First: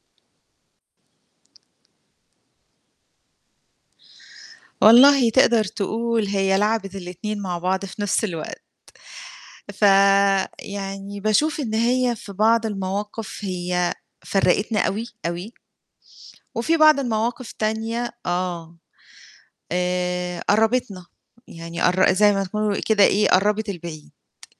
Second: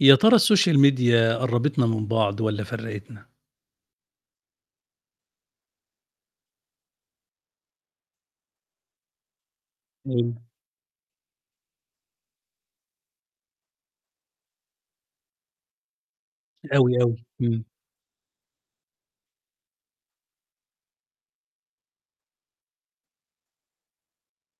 يا ترى الsocial media قرّبِتنا من بعض والَّا فرّقِتنا؟ والله تقدر تقول هي لعبِت الاتنين مع بعض في نفس الوقت، امم. فيعني باشوف إن هي في بعض المواقف هي فرّقِتنا أوي، أوي. وفي بعض أوي، أوي، المواقف امم. تانية آه، آآ، قرّبِتنا يعني قرّ زي ما تكون كده إيه قرَّبِت البعيد،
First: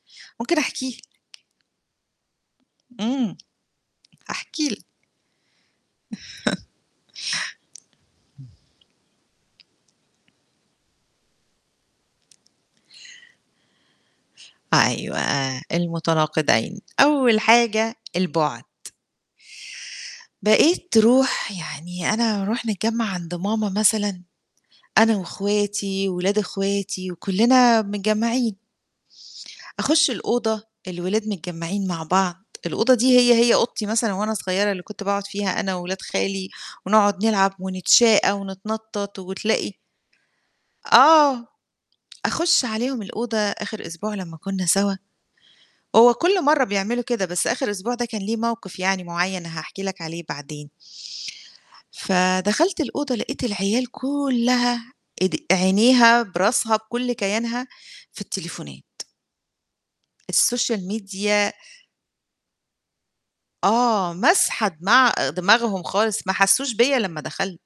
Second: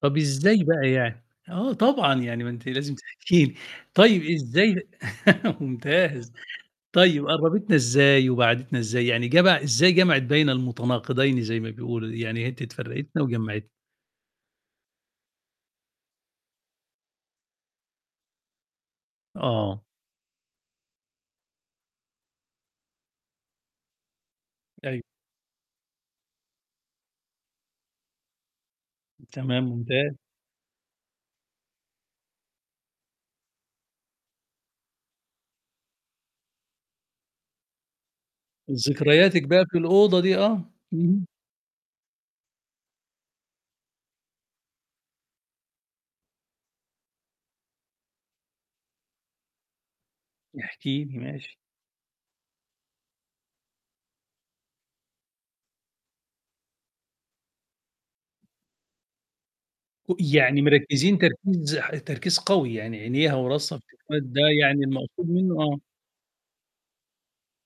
طَب ممكن إزاي أحكي بقى لك. يعني؟ آه طبعًا، يعني ما أنتِ لازم امم، تحكي لي، طيب أحكي لك. إزاي ممتاز، طيب قرّبِتنا إزاي وبعّدِتنا إزاي؟ يعني جمَع إزاي جمَعِت بين المتناقضين زي ما بيقولوا، يعني [unintelligible] فرّقِتنا وجمّعِتنا؟ أيوه، المتناقضين، أول حاجة البُعد. آه. بقيت ترُوح يعني أنا أرُوح نتجمّع عند ماما مثلًا، أيوه. أنا واخواتي وولاد اخواتي وكُلّنا متجمّعين. تمام أخُشّ ممتاز. الأوضة، الولاد متجمّعين مع بعض، الأوضة دي هي، هي أوضتي مثلًا وأنا صغيرة، اللي كنت باقعد فيها أنا وولاد خالي ونقعد نلعب ونتشاقى ونتنطَّط ذكرياتِك بقى وتلاقي في الأوضة دي، آه، اهم. آه، أخُشّ عليهم الأوضة آخر أسبوع لمّا كنا سوا هو كُلّ مرّه بيعملوا كده بس آخر أسبوع ده كان ليه موقف يعني معيّن هاحكي لك عليه بعدين. احكِ لي، ماشي. فدَخَلت الأوضة لقيت العيال كُلّها إد عينيها براسها بكُلّ كيانها في التليفونات. أُ يعني الsocial مركّزين media تركيز ح تركيز قوي يعني، عينيها وراسها آه، م ده ماسحة يعني دماع المقصود منه، دماغهم آه. خالص ما حسّوش بيّا لمّا دخلت.